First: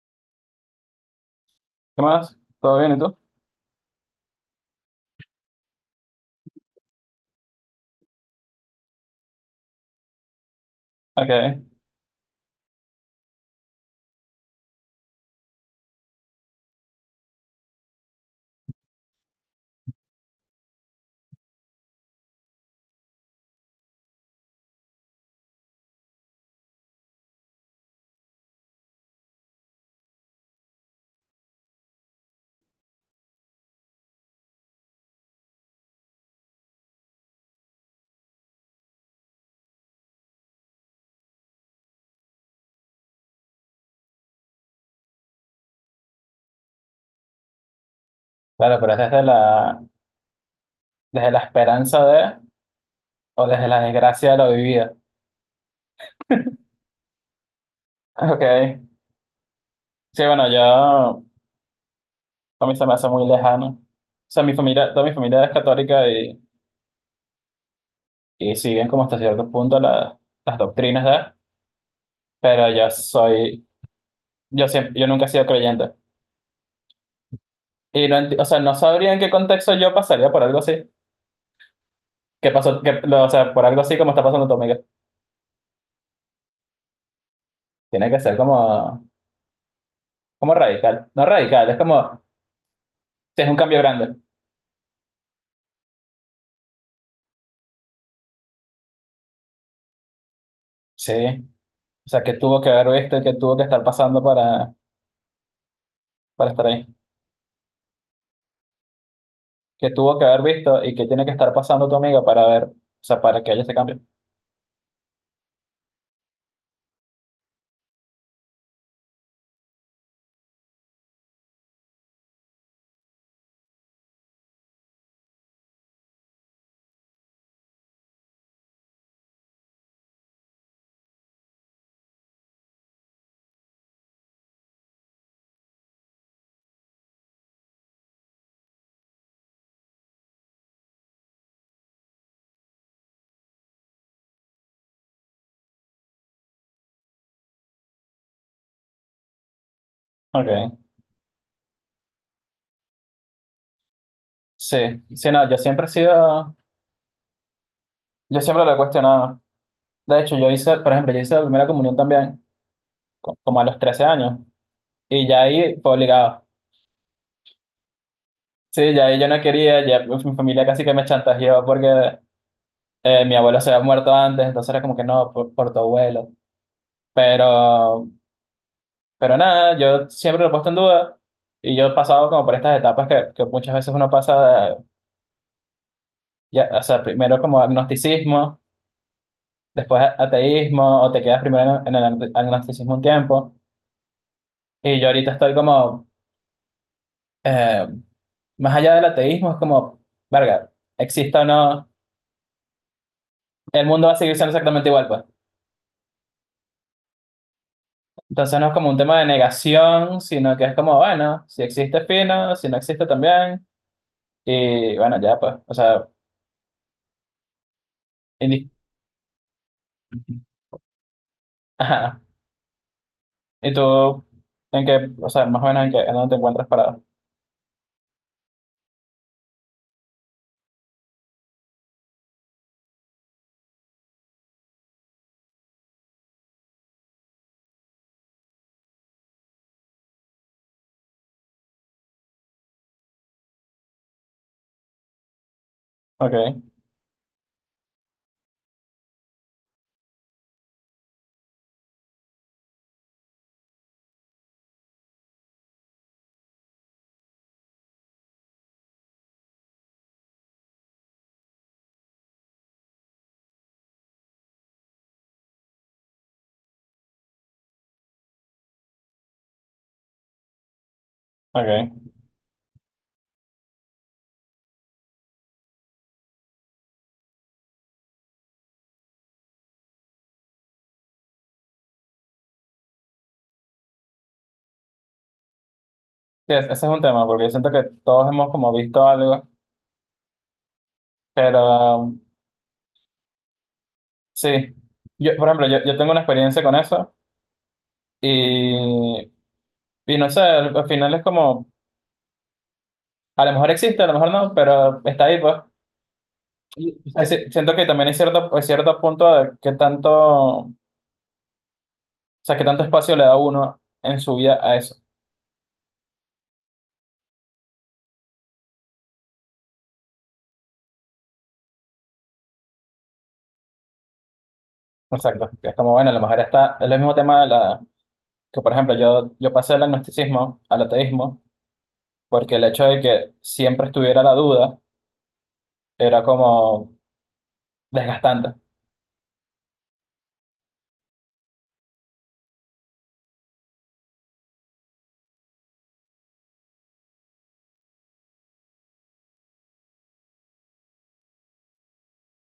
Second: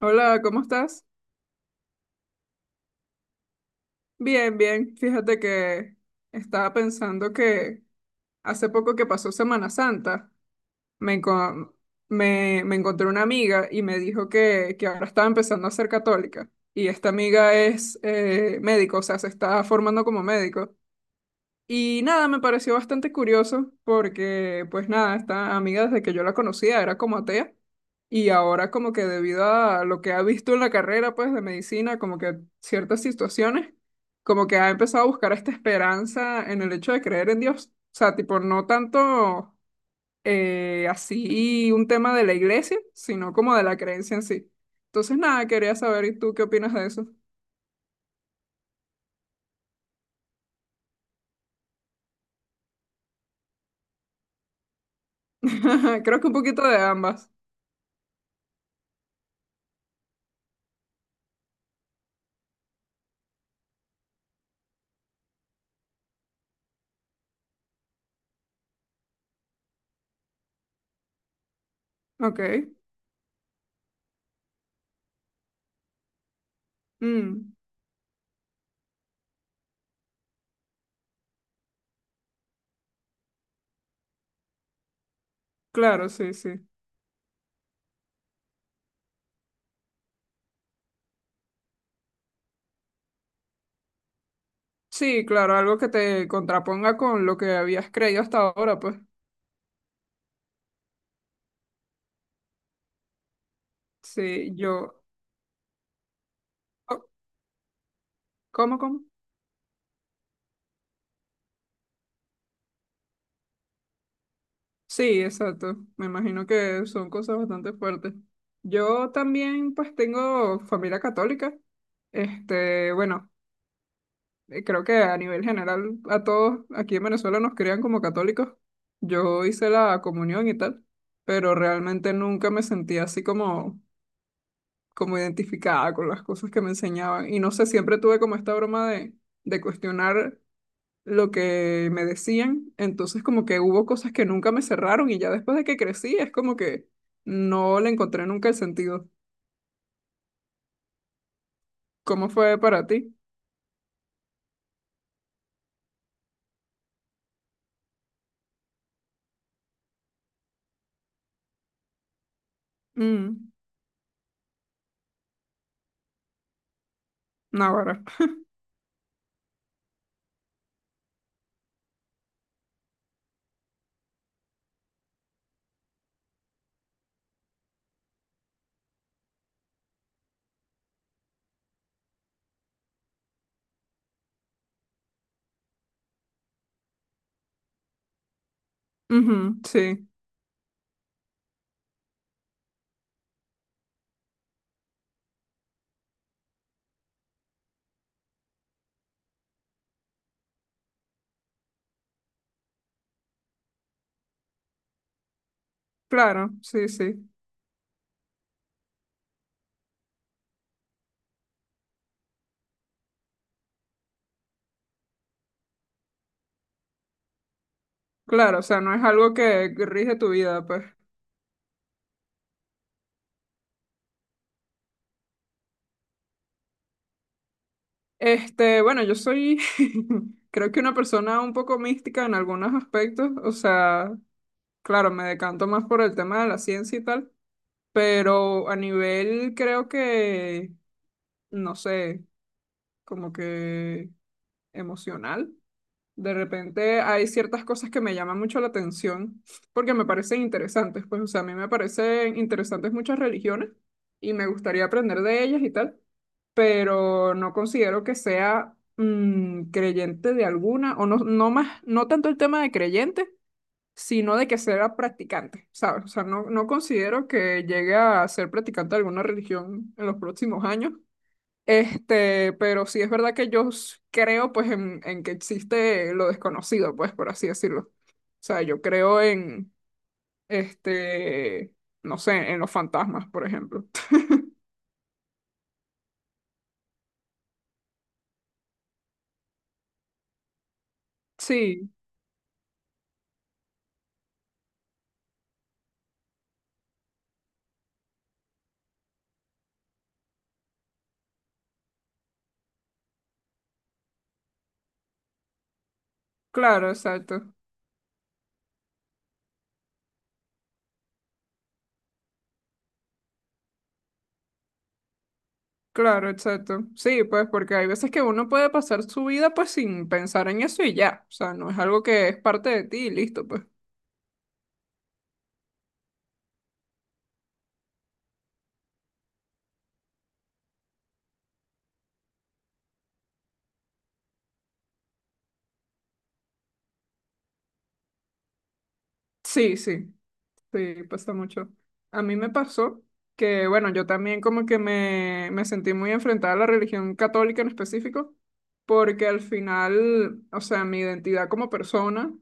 Hola, ¿cómo estás? ¿Qué más? ¿Todo bien y tú? Bien, bien. Fíjate que estaba pensando que hace poco que pasó Semana Santa, me, Ok. enco- me encontré una amiga y me dijo que ahora estaba empezando a ser católica. Y esta amiga es médico, o sea, se está formando como médico. Y nada, me pareció bastante curioso porque, pues nada, esta amiga desde que yo la conocía era como atea y ahora como que debido a lo que ha visto en la carrera, pues de medicina, como que ciertas situaciones, como que ha empezado a buscar esta esperanza en el hecho de creer en Dios. O sea, tipo, no tanto así un tema de la iglesia, sino como de la creencia en sí. Entonces, nada, quería saber, ¿y tú qué opinas de eso? Claro, pero es desde desde la esperanza de o desde la desgracia de la vivida. Creo que un poquito de ambas. Ok. Sí, bueno, yo a mí se me hace muy lejano. O sea, mi familia, toda mi familia es católica y siguen como hasta cierto punto las doctrinas de, pero Ok. yo soy, yo siempre, yo nunca he sido creyente. Mm, Y no o sea, no sabría en qué contexto yo pasaría por algo así. ¿Qué pasó? Que o sea, por algo así como está pasando tu amiga. claro, sí, sí. Tiene que ser como, como radical. No radical, es como, si es un cambio grande. Sí, claro, algo que te contraponga con lo que habías creído hasta ahora, pues. Sí, o sea, ¿que tuvo que haber visto y que tuvo que estar pasando Sí, yo. para estar ahí? Oh, ¿cómo, cómo? ¿Que tuvo que haber visto y que tiene que estar pasando tu amiga para ver, o sea, para que haya ese cambio? Sí, exacto. Me imagino que son cosas bastante fuertes. Yo también, pues, tengo familia católica. Este, bueno, creo que a nivel general a todos aquí en Venezuela nos crían como católicos. Yo hice la comunión y tal, pero realmente nunca me sentí así como como identificada con las cosas que me enseñaban. Y no sé, siempre tuve como esta broma de cuestionar lo que me decían. Entonces como que hubo cosas que nunca me cerraron y ya después de que crecí es como que no le encontré nunca el sentido. Ok, ¿Cómo fue para ti? sí, sí, no, yo siempre he sido, yo siempre lo he cuestionado. De hecho, yo hice, por ejemplo, yo hice la primera comunión también, Mm. como a los 13 años, y ya ahí fue obligado. Naguará. Sí, ya ahí yo no quería, ya mi familia casi que me chantajeó porque mi abuelo se había muerto antes, entonces era como que no, por tu abuelo. Pero Pero nada, yo siempre lo he puesto en duda y yo he pasado como por estas etapas que muchas veces uno pasa, ya, o sea, primero como agnosticismo, Ujú, sí, después ateísmo, o te quedas primero en el agnosticismo un tiempo. Y yo ahorita estoy como, eh, más allá del ateísmo, es como, verga, exista o no, el mundo va a seguir siendo exactamente igual, pues. claro, sí, sí. Entonces no es como un tema de negación, sino que es como, bueno, si existe fino, si no existe también, y bueno, ya, pues, o sea, Claro, o indi- sea, no es algo que rige tu vida, pues. Ajá. ¿Y tú en qué, o sea, más o menos en qué, en dónde te encuentras parado? Este, bueno, yo soy, creo que una persona un poco mística en algunos aspectos, o sea, claro, me decanto más por el tema de la ciencia y tal, pero a nivel creo que, no sé, como que emocional. De Ok, repente hay ciertas cosas que me llaman mucho la atención porque me parecen interesantes. Pues, o sea, a mí me parecen interesantes muchas religiones y me gustaría aprender de ellas y tal, pero no considero que sea creyente de alguna, o no, no más, no tanto el tema de creyente sino de que sea practicante, ¿sabes? O sea, no, no considero que llegue a ser practicante de alguna religión en los próximos años. ok. Este, pero sí es verdad que yo creo pues en que existe lo desconocido, pues por así decirlo. O sea, yo creo en, este, no sé, en los fantasmas, por ejemplo. Sí, ese es un tema, porque siento que todos hemos como visto algo, pero Sí, sí. Yo, por ejemplo, yo tengo una experiencia con eso y, y no sé, al final es como, a lo mejor existe, a lo mejor no, pero está ahí, pues. claro, Y, es decir, exacto. siento que también hay cierto punto de qué tanto, o sea, qué tanto espacio le da uno en su vida a eso. Claro, exacto. Sí, pues porque hay veces que uno puede pasar su vida pues sin pensar en eso y ya. O sea, no es algo que es parte de ti y listo, pues. Exacto. Es como, bueno, a lo mejor está, es el mismo tema que por ejemplo yo pasé del agnosticismo al ateísmo porque el hecho de que siempre estuviera la duda era como desgastante. Sí, sí. Sí, pasa mucho. A mí me pasó que, bueno, yo también como que me sentí muy enfrentada a la religión católica en específico, porque al final, o sea, mi identidad como persona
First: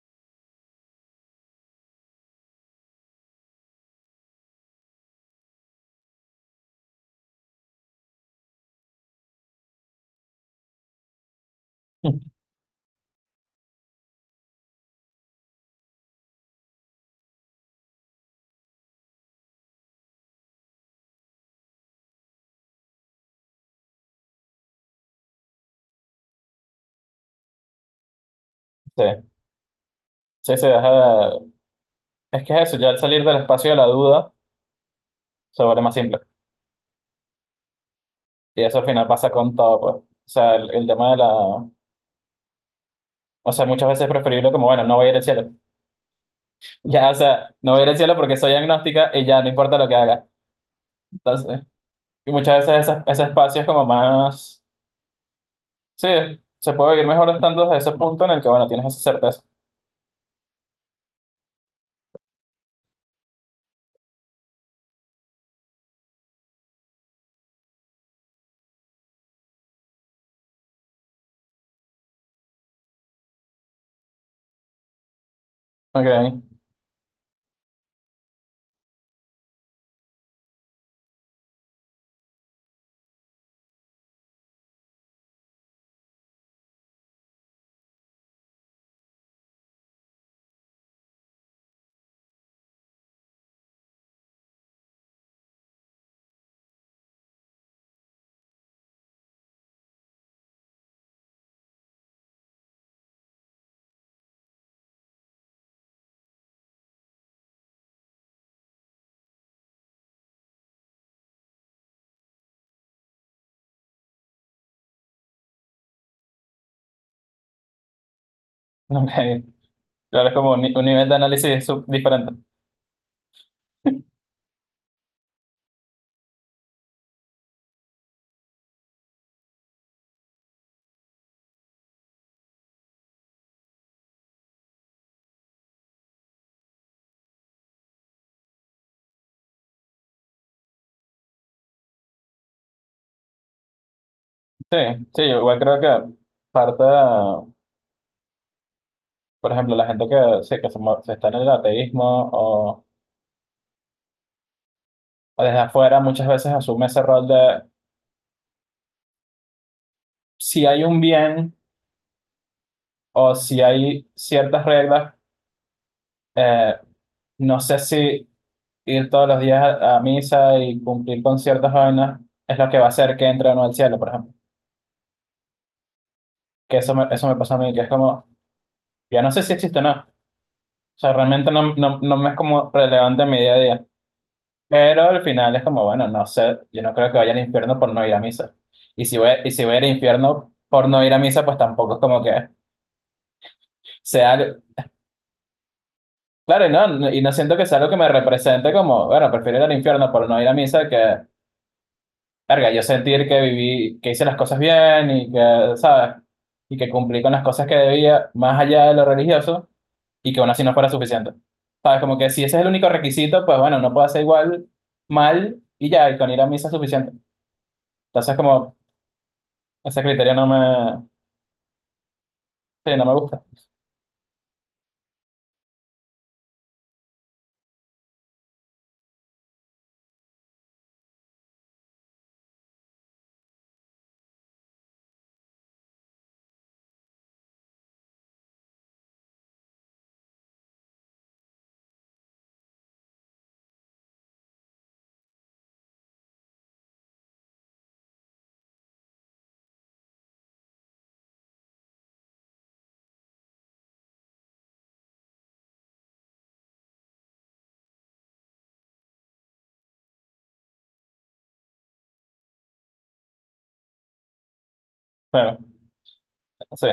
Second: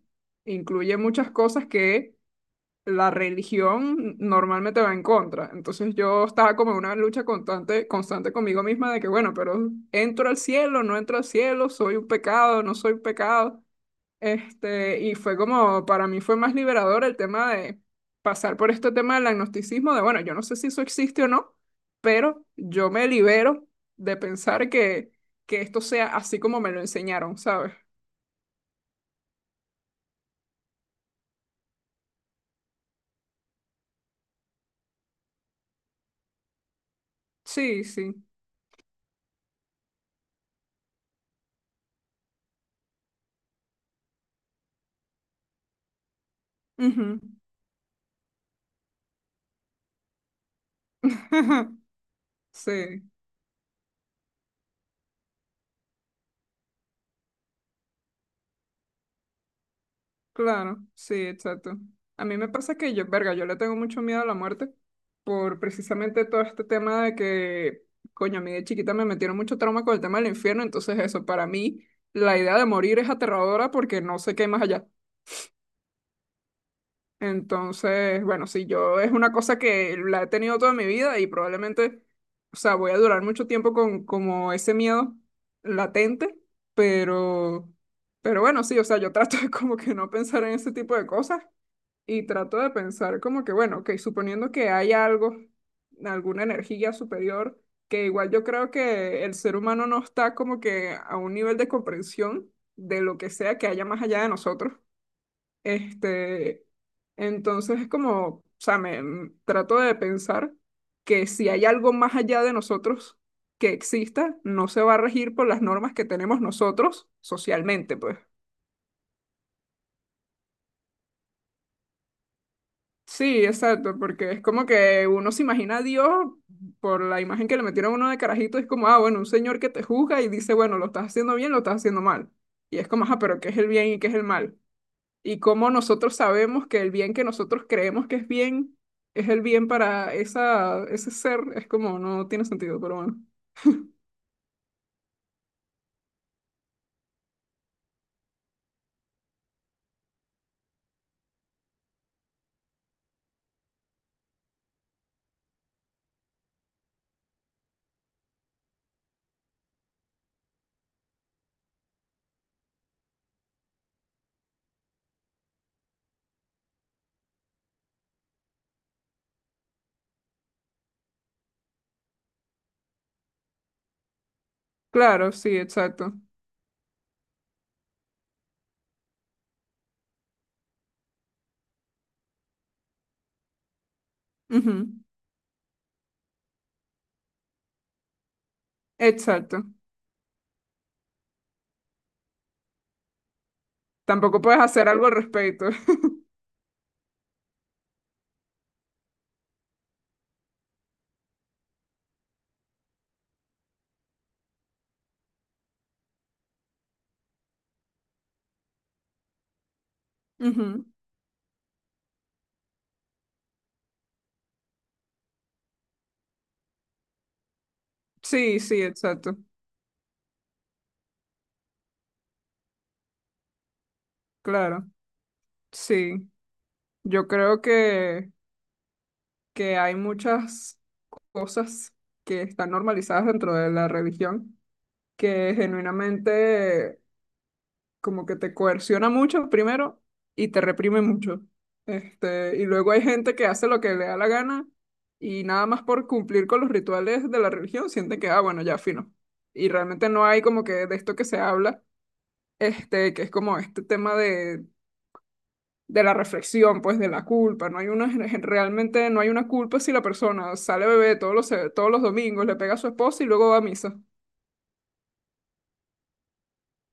incluye muchas cosas que la religión normalmente va en contra. Entonces yo estaba como en una lucha constante, constante conmigo misma de que, bueno, pero entro al cielo, no entro al cielo, soy un pecado, no soy un pecado. Este, y fue como, para mí fue más liberador el tema de pasar por este tema del agnosticismo, de bueno, yo no sé si eso existe o no, pero yo me libero de pensar que esto sea así como me lo enseñaron, ¿sabes? Sí, sí, sí, es que es eso, ya al salir del espacio de la duda se vuelve más simple. Sí, sí. Y eso al final pasa con todo, pues. O sea, el tema de la... O sea, muchas veces es preferible como, bueno, no voy a ir al cielo. Ya, o Ujú. sea, no voy a ir al cielo porque soy agnóstica y ya no importa lo que haga. Entonces, y muchas veces Sí. Ese espacio es como más... Sí, se puede vivir mejor estando desde ese punto en el que, bueno, tienes esa certeza. Claro, sí, exacto. A mí me pasa que yo, verga, yo le tengo mucho miedo a la muerte por precisamente todo este tema de que, coño, a mí de chiquita me metieron mucho trauma con el tema del infierno, entonces eso, para mí la idea de morir es aterradora porque no sé qué hay más allá. Ok. Entonces, bueno, sí, yo es una cosa que la he tenido toda mi vida y probablemente, o sea, voy a durar mucho tiempo con como ese miedo latente, pero, pero bueno, sí, o sea, yo trato de como que no pensar en ese tipo de cosas y trato de pensar como que, bueno, ok, suponiendo que hay algo, alguna energía superior, que igual yo creo que el ser humano no está como que a un nivel de comprensión de lo que sea que haya más allá de nosotros. Este, entonces es como, o sea, trato de pensar que si hay algo más allá de nosotros que exista, no se va a regir por las normas que tenemos nosotros socialmente, pues. Ok, claro, es como un nivel de análisis diferente. Sí, exacto, porque es como que uno se imagina a Dios por la imagen que le metieron a uno de carajito, es como, ah, bueno, un señor que te juzga y dice, bueno, lo estás haciendo bien, lo estás haciendo mal. Y es como, ah, pero ¿qué es el bien y qué es el mal? Y cómo nosotros sabemos que el bien que nosotros creemos que es bien es el bien para esa, ese ser, es como, no tiene sentido, pero bueno. Sí, sí, yo igual creo que parta, por ejemplo, la gente que, sí, se está en el ateísmo o, o desde afuera muchas veces asume ese rol de si hay un bien o si hay ciertas reglas, eh, no sé si ir todos los días a misa y cumplir con ciertas vainas es lo que va a hacer que entre o no al cielo, por ejemplo. Claro, sí, exacto. Eso me pasó a mí, que es como, ya no sé si existe o no. O sea, realmente no, no, no me es como relevante en mi día a día. Ujú. Pero al final es como, bueno, no sé, yo no creo que vaya al infierno por no ir a misa. Y si Exacto. voy al infierno por no ir a misa, pues tampoco es como que sea... Tampoco puedes algo- hacer algo al respecto. claro, y no, y no siento que sea algo que me represente como, bueno, prefiero ir al infierno por no ir a misa que, verga, yo sentir que viví, que hice las cosas bien y que, ¿sabes? Y que cumplí con las cosas que debía, más allá de lo religioso, y que aún así no Ujú. fuera suficiente. ¿Sabes? Como que si ese es el único requisito, pues bueno, no puedo hacer igual mal y ya, y con ir a misa es suficiente. Entonces, Sí, como sí, exacto. ese criterio no me, sí, no me gusta. Claro, sí. Yo creo que hay muchas cosas que están normalizadas dentro de la religión que genuinamente como que te coerciona mucho primero y te reprime mucho. Este, y luego hay gente que hace lo que le da la gana y nada más por cumplir con los rituales de la religión sienten que, ah, bueno, ya fino. Y realmente no hay como que de esto que se habla, este, que es como este tema de la reflexión, pues de la culpa. No hay una, realmente no hay una culpa si la persona sale bebé todos todos los domingos, le pega a su esposa y luego va a misa. Pero, sí.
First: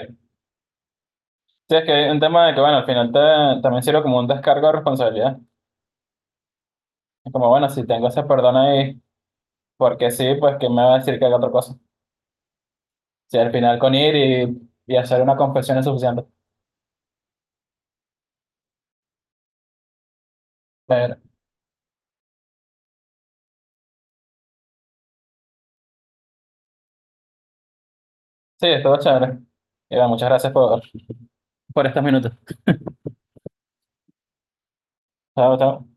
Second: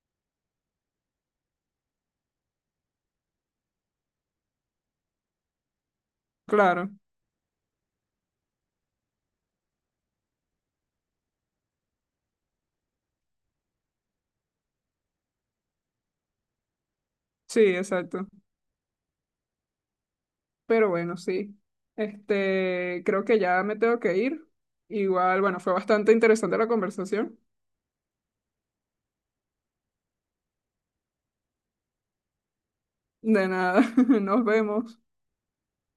Sí, es que hay un tema de que, bueno, al final también sirve como un descargo de responsabilidad. Claro, Es como, bueno, si tengo ese perdón ahí, porque sí, pues que me va a decir que haga otra cosa. Si al final con ir y hacer una confesión es suficiente. sí, exacto. Pero Pero, bueno, sí. Este, creo que ya me tengo que ir. Igual, bueno, fue bastante interesante la conversación. sí, estuvo chévere. Y bueno, muchas gracias por estos minutos. De nada, nos vemos. Chao, chao.